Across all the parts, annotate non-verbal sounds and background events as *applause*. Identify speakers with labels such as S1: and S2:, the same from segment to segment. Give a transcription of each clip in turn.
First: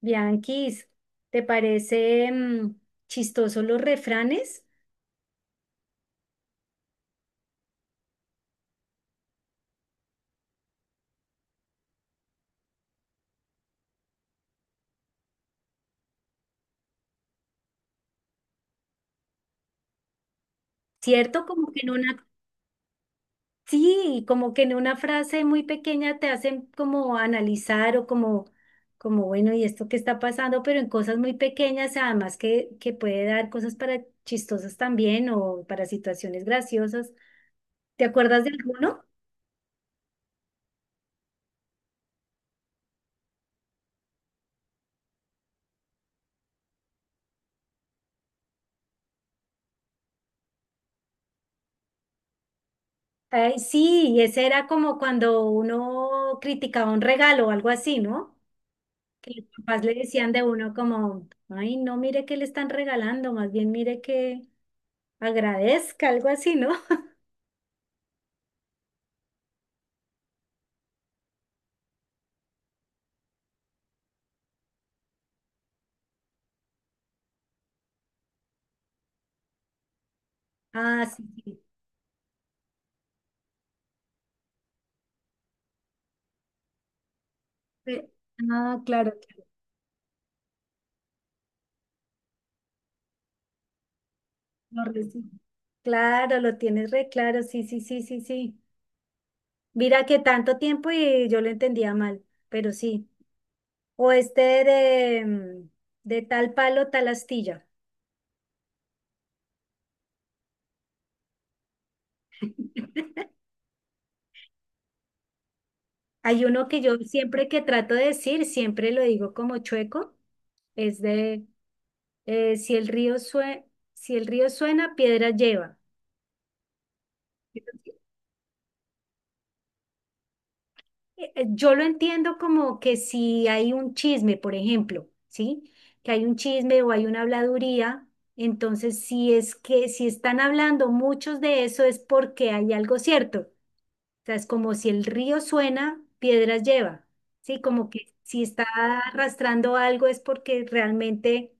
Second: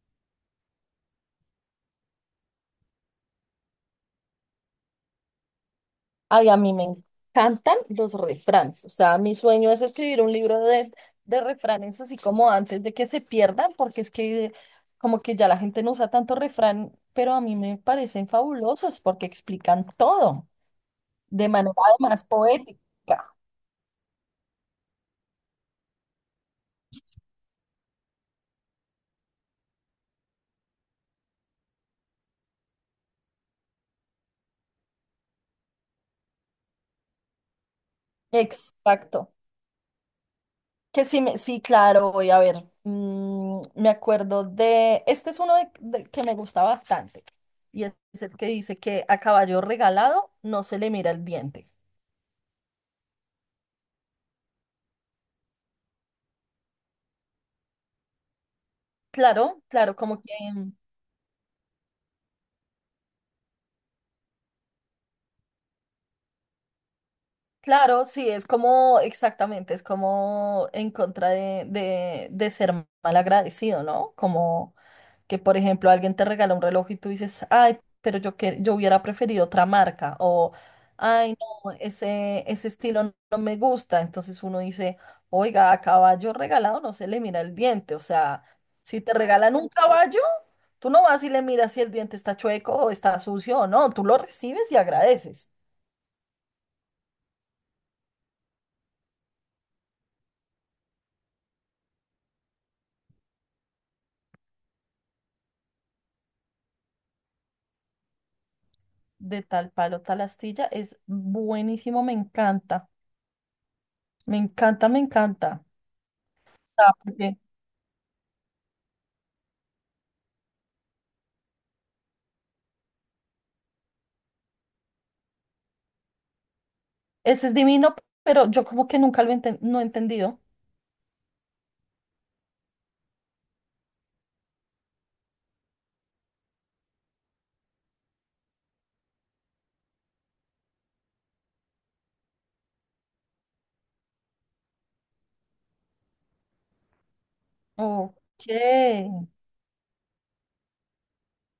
S1: Bianquis, ¿te parece chistoso los refranes?
S2: Ay, a mí me encantan los refranes. O sea, mi sueño es escribir un libro de refranes, así como antes de que se pierdan, porque es que como que ya la gente no usa tanto refrán, pero a mí me parecen fabulosos porque explican todo
S1: ¿Cierto?
S2: de
S1: Como
S2: manera
S1: que en
S2: más
S1: una,
S2: poética.
S1: sí, como que en una frase muy pequeña te hacen como analizar o como, como bueno, ¿y esto qué está pasando? Pero en cosas muy pequeñas, además que puede dar cosas para chistosas también o para situaciones graciosas. ¿Te acuerdas de alguno?
S2: Exacto. Que sí, sí, claro, voy a ver. Me acuerdo de, este es uno que me gusta bastante, y es el que dice que a caballo regalado no se le mira el diente.
S1: Ay, sí, y ese era como cuando uno criticaba un regalo o algo así, ¿no? Que los
S2: Claro,
S1: papás le
S2: claro, como que,
S1: decían de uno como, ay, no mire que le están regalando, más bien mire que agradezca, algo así, ¿no? *laughs*
S2: claro, sí, es como, exactamente, es como en contra de ser mal agradecido, ¿no? Como que, por ejemplo, alguien te regala un reloj y tú dices, ay, pero yo, que, yo hubiera preferido otra marca, o,
S1: Ah, sí,
S2: ay,
S1: sí.
S2: no, ese estilo no me gusta. Entonces uno dice, oiga, a caballo regalado no se le mira el diente, o
S1: Re-
S2: sea,
S1: Ah,
S2: si
S1: claro,
S2: te
S1: claro,
S2: regalan un caballo, tú no vas y le miras si el diente está chueco o está sucio o no, tú lo recibes y
S1: lo recibo.
S2: agradeces.
S1: Claro, lo tienes re claro, sí, sí, sí, sí, sí. Mira que tanto tiempo y yo lo entendía mal, pero sí. O este de, de tal palo, tal astilla.
S2: De tal palo, tal astilla, es buenísimo, me encanta, me encanta, me encanta.
S1: Hay uno que
S2: Ah,
S1: yo
S2: porque
S1: siempre que trato de decir, siempre lo digo como chueco, es de eh, si el río sue- si el río suena, piedras lleva.
S2: ese es
S1: Entonces,
S2: divino, pero yo como que nunca no he entendido.
S1: Yo lo entiendo como que si hay un chisme, por ejemplo, ¿sí? Que hay un chisme o hay una habladuría, entonces si es que si están hablando muchos de eso es porque hay algo cierto. Sea, es como si el río suena, piedras lleva, ¿sí? Como que si
S2: Ok,
S1: está arrastrando algo es porque realmente,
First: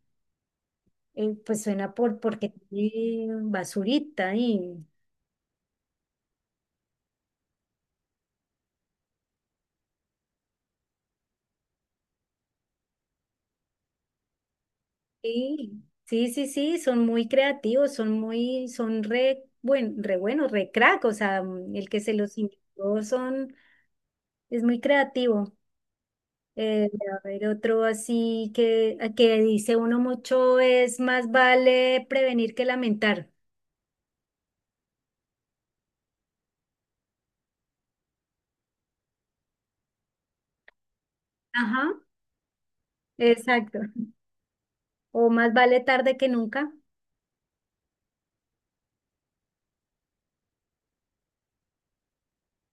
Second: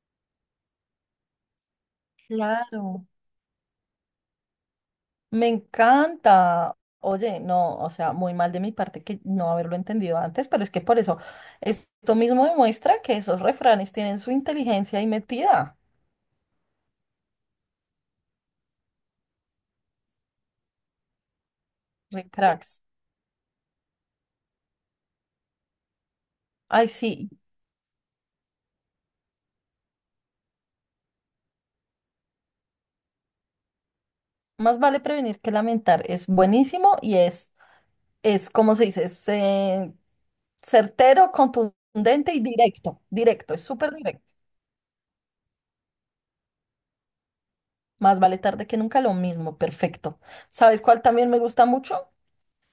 S1: pues suena porque
S2: claro,
S1: tiene basurita y,
S2: me encanta. Oye, no, o sea, muy mal de mi parte que no haberlo entendido antes, pero es que por eso esto mismo demuestra que esos refranes tienen su inteligencia ahí metida,
S1: sí, sí, sí, sí, son muy creativos, son muy, son re, buen, re buenos, re crack, o sea, el que se
S2: re
S1: los
S2: cracks.
S1: inventó son, es muy creativo.
S2: Ay,
S1: A
S2: sí,
S1: ver, otro así que dice uno mucho es más vale prevenir que lamentar.
S2: más vale prevenir que lamentar, es buenísimo y es como se dice, es certero,
S1: Ajá,
S2: contundente y directo, directo, es
S1: exacto.
S2: súper directo.
S1: O más vale tarde que nunca.
S2: Más vale tarde que nunca, lo mismo, perfecto. ¿Sabes cuál también me gusta mucho?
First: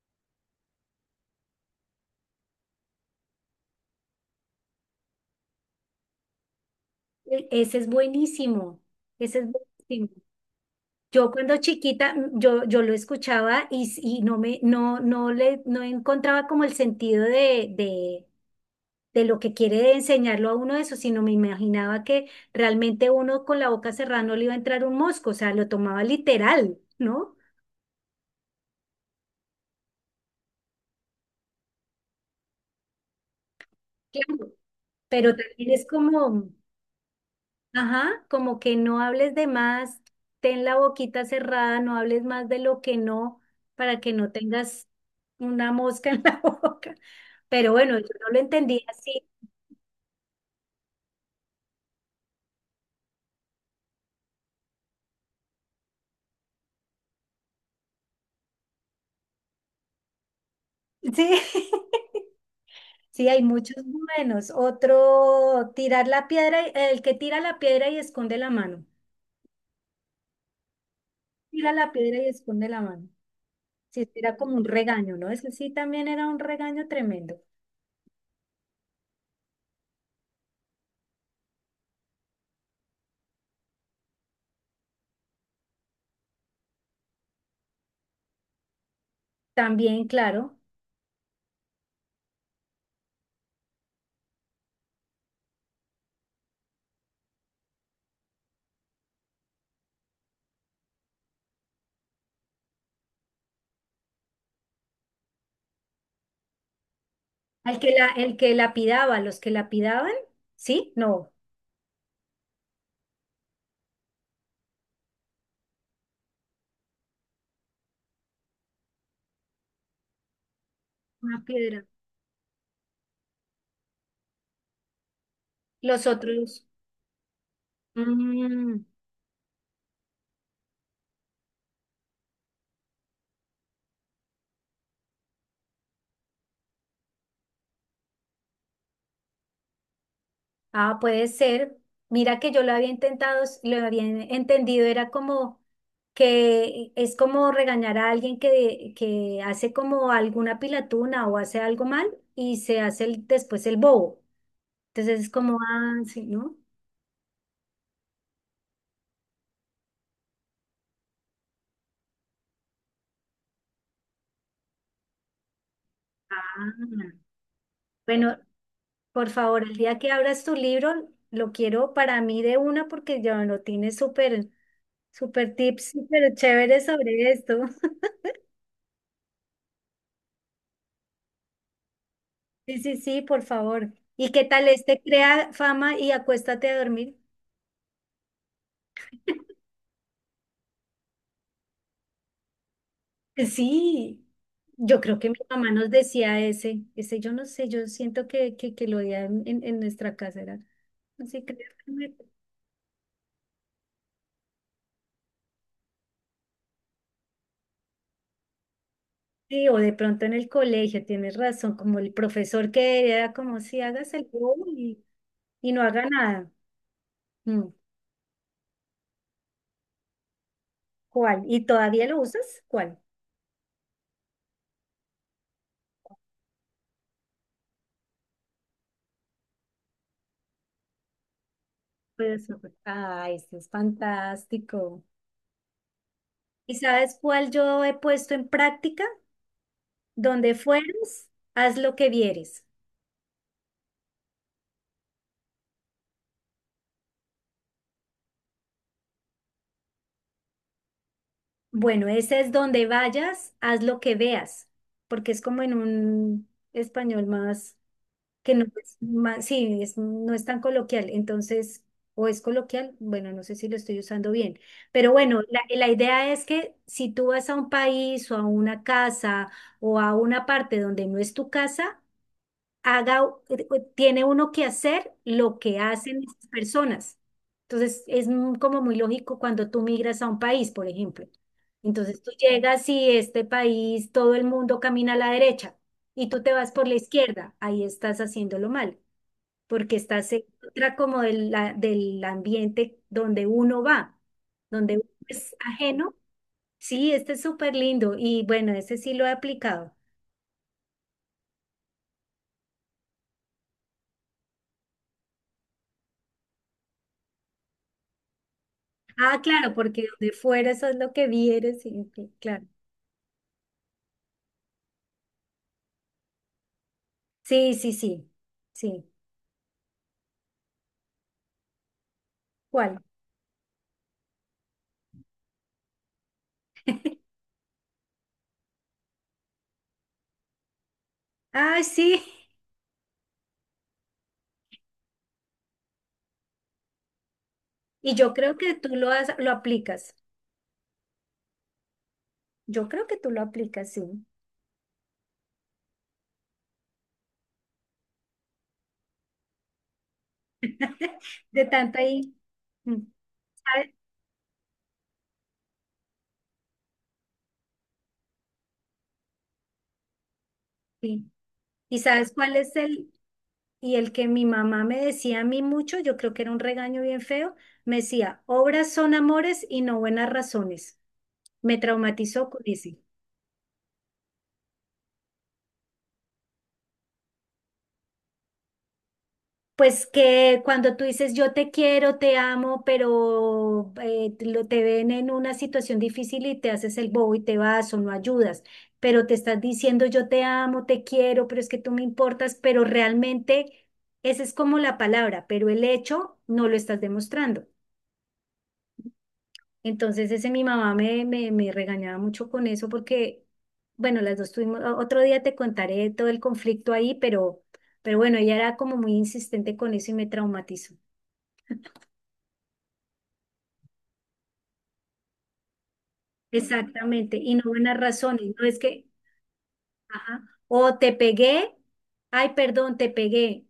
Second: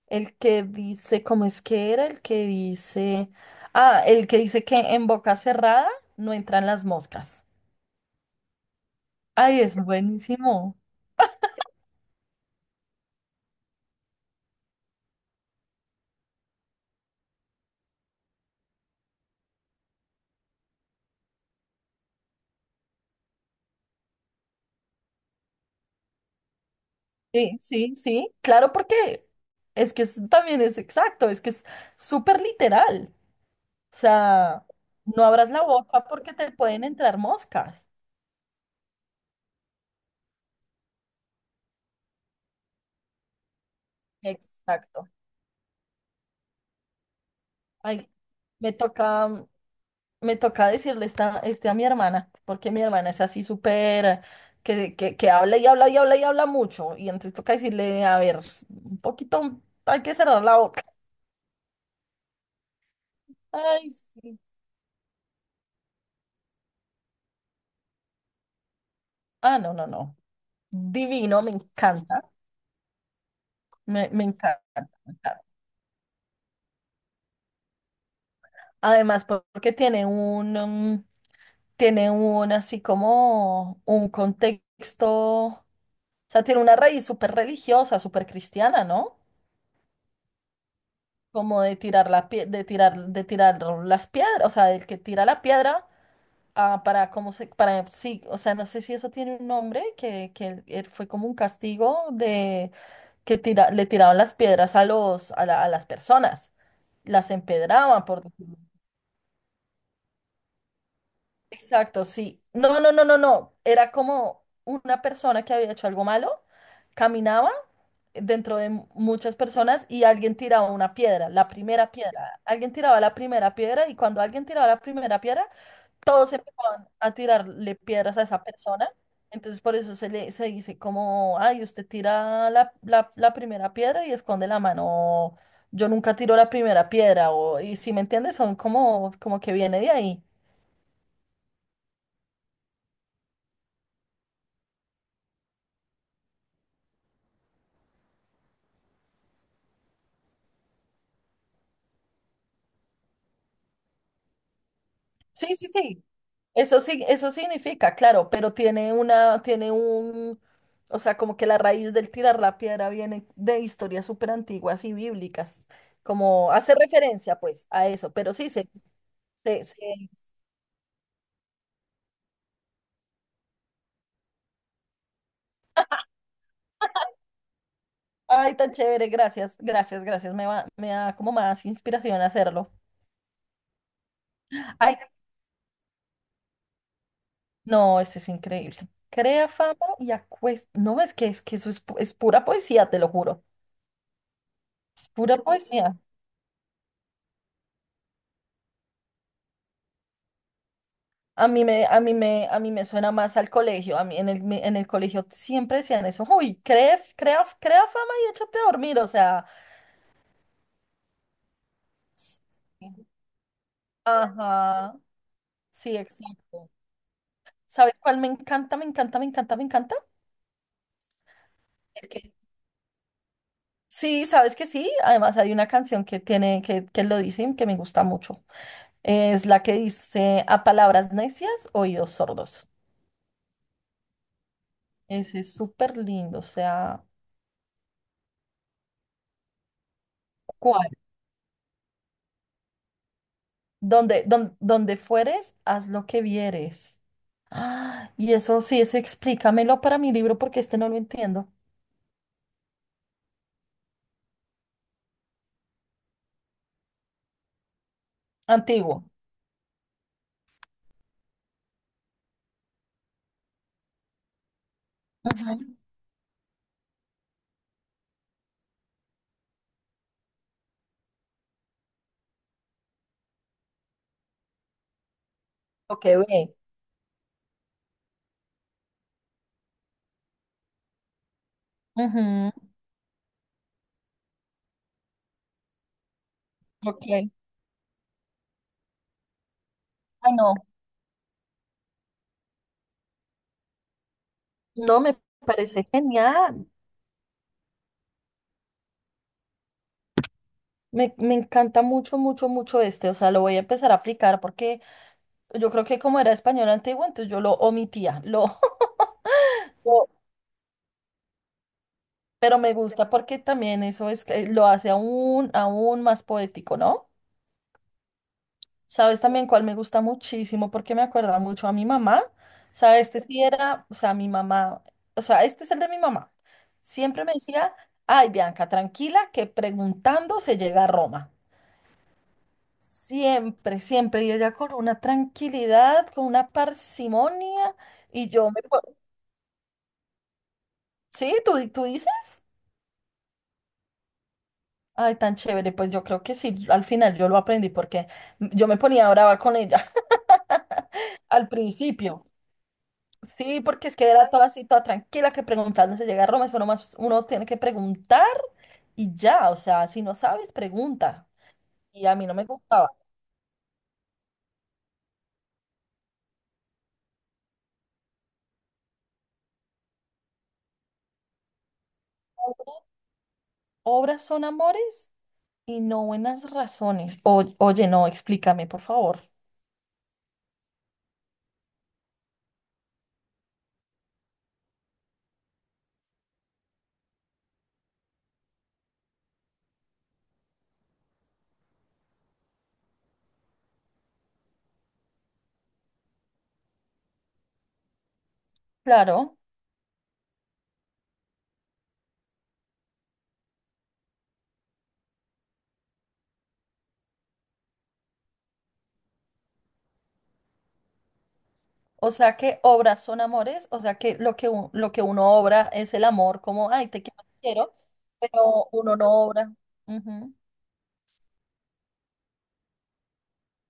S2: El que dice, ¿cómo es que era? El que dice, ah, el que dice que en boca cerrada no entran las moscas.
S1: Ese es buenísimo, ese es
S2: Ay, es
S1: buenísimo.
S2: buenísimo.
S1: Yo cuando chiquita, yo lo escuchaba y, y no me, no, no le, no encontraba como el sentido de lo que quiere enseñarlo a uno eso, sino me imaginaba que realmente uno con la boca cerrada no le iba a entrar un mosco, o sea, lo tomaba literal, ¿no?
S2: Sí, sí, sí, claro, porque también es exacto, es que es súper literal. O
S1: Claro,
S2: sea, no
S1: pero
S2: abras la
S1: también es
S2: boca porque
S1: como,
S2: te pueden entrar moscas.
S1: ajá, como que no hables de más, ten la boquita cerrada, no hables más de lo que no, para que no tengas
S2: Exacto.
S1: una mosca en la *laughs* boca. Pero bueno, yo
S2: Ay,
S1: no lo
S2: me
S1: entendí así.
S2: toca, me toca decirle esta, este a mi hermana, porque mi hermana es así súper, que habla y habla y habla y habla mucho. Y entonces toca decirle, a ver, un poquito, hay que cerrar la boca.
S1: Sí, *laughs* sí, hay muchos
S2: Ay, sí.
S1: buenos. Otro, tirar la piedra, el que tira la piedra y esconde la mano.
S2: Ah, no, no, no. Divino, me
S1: Tira la piedra
S2: encanta.
S1: y esconde la mano. Sí, sí,
S2: Me
S1: era como un
S2: encanta.
S1: regaño, ¿no? Ese sí también era un regaño tremendo.
S2: Además, porque tiene un, tiene un así como un contexto, o sea, tiene una raíz súper religiosa, súper cristiana, ¿no?
S1: También, claro,
S2: Como de de tirar las piedras, o sea, el que tira la piedra, ah, para cómo se, para sí, o sea, no sé si eso tiene un nombre, que él fue como un castigo de que tira, le tiraban las piedras a los, a las personas, las
S1: al que
S2: empedraban,
S1: la,
S2: por
S1: el que
S2: decirlo.
S1: lapidaba, los que lapidaban, ¿sí? No.
S2: Exacto, sí. No, no, no, no, no. Era como una persona que había hecho algo malo, caminaba dentro de muchas personas y alguien tiraba una piedra,
S1: Una
S2: la
S1: piedra.
S2: primera piedra. Alguien tiraba la primera piedra y cuando alguien tiraba la primera piedra,
S1: Los
S2: todos
S1: otros.
S2: empezaban a tirarle piedras a esa
S1: mm,
S2: persona. Entonces por eso se le se dice como, ay, usted tira la primera piedra y esconde la mano. O, yo nunca tiro la primera piedra, o, y si me entiendes, son como, como que viene de ahí.
S1: ah, puede ser. Mira que yo lo había intentado, lo había entendido, era como que es como regañar a alguien que hace como alguna pilatuna o hace algo mal y se hace después el bobo. Entonces es
S2: Sí,
S1: como,
S2: sí,
S1: ah,
S2: sí.
S1: sí, ¿no?
S2: Eso sí, eso significa, claro, pero tiene una, tiene un, o sea, como que la raíz del tirar la piedra viene de historias súper antiguas y bíblicas, como hace
S1: Ah,
S2: referencia pues a eso, pero
S1: bueno,
S2: sí,
S1: por favor,
S2: se,
S1: el día
S2: se-
S1: que abras tu libro, lo quiero para mí de una porque ya lo tienes súper, súper tips, súper chévere sobre esto.
S2: ay, tan chévere, gracias, gracias, gracias, me va, me da como más inspiración a hacerlo.
S1: Sí, sí, sí, por favor. ¿Y qué tal
S2: Ay,
S1: este crea fama y acuéstate a dormir?
S2: no, este es increíble. Crea fama y acuesta, no, es que eso es, es pura poesía, te lo juro,
S1: Sí, yo
S2: es
S1: creo que mi
S2: pura
S1: mamá nos
S2: poesía.
S1: decía ese, ese yo no sé, yo siento que lo oía en, en nuestra casa, era así,
S2: A mí
S1: creo
S2: me,
S1: que
S2: a mí me, a mí me suena más al colegio. A mí en en el colegio siempre decían eso. Uy, crea, crea, crea fama y échate a dormir. O sea,
S1: sí, o de pronto en el colegio, tienes razón, como el
S2: sí.
S1: profesor que era como si hagas el bobo
S2: Ajá.
S1: y no
S2: Sí,
S1: haga nada.
S2: exacto.
S1: Mm,
S2: ¿Sabes cuál me encanta, me encanta, me encanta, me encanta?
S1: ¿Cuál? ¿Y todavía
S2: ¿El
S1: lo
S2: qué?
S1: usas? ¿Cuál?
S2: Sí, sabes que sí. Además hay una canción que tiene, que lo dicen, que me gusta mucho. Es la que dice a palabras necias, oídos
S1: Pues,
S2: sordos.
S1: ay, esto es fantástico.
S2: Ese es súper lindo. O
S1: ¿Y
S2: sea,
S1: sabes cuál yo he puesto en práctica? Donde
S2: ¿cuál?
S1: fueres, haz lo que vieres.
S2: Donde, donde fueres, haz lo que vieres. Ah, y eso sí es, explícamelo para mi libro porque este no lo entiendo.
S1: Bueno, ese es donde vayas, haz lo que veas, porque es como en un español más que no es
S2: Antiguo.
S1: más, sí, no es tan coloquial, entonces, o es coloquial, bueno, no sé si lo estoy usando bien, pero bueno,
S2: Ujú.
S1: la idea es que si tú vas a un país o a una casa o a una parte donde no es tu casa, haga, tiene uno que hacer lo que
S2: Ok,
S1: hacen esas
S2: ve.
S1: personas. Entonces, es como muy lógico cuando tú migras a un país, por ejemplo. Entonces, tú
S2: Ujú,
S1: llegas y este país, todo el mundo camina a la derecha y tú te vas por la
S2: ok.
S1: izquierda, ahí estás haciéndolo mal, porque
S2: Ah,
S1: estás en
S2: no.
S1: contra como del, del ambiente donde uno va, donde
S2: No,
S1: uno
S2: me
S1: es
S2: parece
S1: ajeno.
S2: genial.
S1: Sí, este es súper lindo y bueno, ese sí lo he aplicado.
S2: Me encanta mucho, mucho, mucho este. O sea, lo voy a empezar a aplicar porque yo creo que como era español antiguo, entonces yo lo omitía. Lo, *laughs*
S1: Ah, claro, porque
S2: lo-
S1: donde fueras es lo que vieres, y
S2: pero
S1: claro.
S2: me gusta porque también eso es, que lo hace aún, aún más poético, ¿no?
S1: Sí, sí, sí, sí.
S2: ¿Sabes también cuál me gusta muchísimo? Porque me acuerda mucho a mi mamá. O
S1: ¿Cuál?
S2: sea, este sí era, o sea, mi mamá, o sea, este es el de mi mamá. Siempre me decía, ay, Bianca, tranquila, que preguntando se llega a Roma.
S1: Ah, sí.
S2: Siempre, siempre. Y ella con una tranquilidad, con una parsimonia.
S1: Y
S2: Y
S1: yo
S2: yo
S1: creo
S2: me...
S1: que tú lo aplicas.
S2: ¿Sí? ¿Tú, tú dices?
S1: Yo creo que tú lo aplicas, sí.
S2: Ay, tan chévere. Pues yo creo que sí, al final yo lo aprendí porque yo me ponía brava con ella
S1: *laughs*
S2: *laughs* al
S1: De tanto
S2: principio.
S1: ahí. mm,
S2: Sí, porque
S1: ¿Sabes?
S2: es que era toda así, toda tranquila, que preguntando se llega a Roma, eso nomás uno tiene que preguntar y ya, o sea, si no sabes,
S1: Sí.
S2: pregunta.
S1: ¿Y
S2: Y a mí
S1: sabes
S2: no me
S1: cuál es
S2: gustaba.
S1: el? Y el que mi mamá me decía a mí mucho, yo creo que era un regaño bien feo, me decía, obras son amores y no buenas razones. Me traumatizó con ese.
S2: Obras son amores y no buenas razones. Oye, no, explícame, por favor.
S1: Pues que cuando tú dices yo te quiero, te amo, pero te ven en una situación difícil y te haces el bobo y te vas o no ayudas, pero te estás diciendo yo te amo, te quiero, pero es que tú me importas, pero realmente esa es como la palabra, pero el hecho no lo estás demostrando.
S2: Claro,
S1: Entonces ese mi mamá me regañaba mucho con eso porque, bueno, las dos tuvimos, otro día te contaré todo el conflicto ahí, pero bueno, ella era como muy insistente con eso y me traumatizó.
S2: o sea que obras son amores, o sea que lo que, lo que uno obra es el amor, como, ay, te
S1: Exactamente, y no
S2: quiero,
S1: buenas razones, no
S2: pero
S1: es
S2: uno
S1: que.
S2: no obra. Ujú,
S1: Ajá, o te pegué, ay, perdón, te pegué,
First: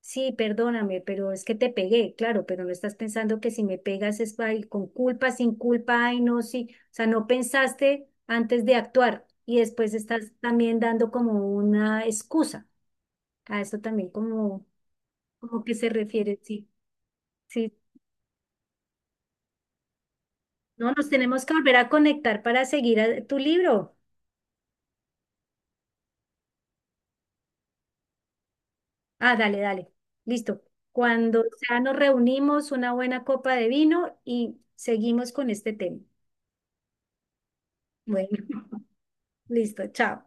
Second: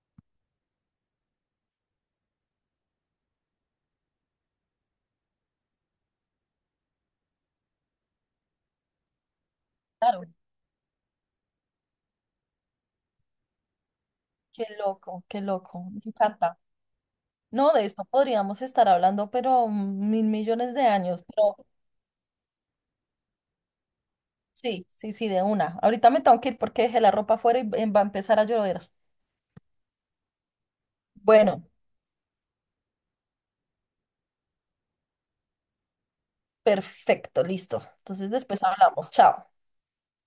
S1: sí, perdóname, pero es que te pegué, claro, pero no estás pensando que si me pegas es ay, con culpa, sin culpa, ay, no, sí, o sea, no pensaste antes de actuar y después
S2: claro,
S1: estás también dando como una excusa, a eso también como,
S2: qué
S1: como que
S2: loco,
S1: se
S2: me
S1: refiere,
S2: encanta.
S1: sí,
S2: No,
S1: sí,
S2: de esto podríamos estar hablando, pero mil millones de
S1: no, nos
S2: años,
S1: tenemos que
S2: pero
S1: volver a conectar para seguir tu libro.
S2: sí, sí, sí, de una. Ahorita me tengo que ir porque dejé la ropa afuera y va a empezar a llover.
S1: Ah, dale, dale. Listo. Cuando
S2: Bueno,
S1: ya nos reunimos, una buena copa de vino y seguimos con este tema.
S2: perfecto, listo.
S1: Bueno,
S2: Entonces después
S1: *laughs*
S2: hablamos. Chao.
S1: listo, chao.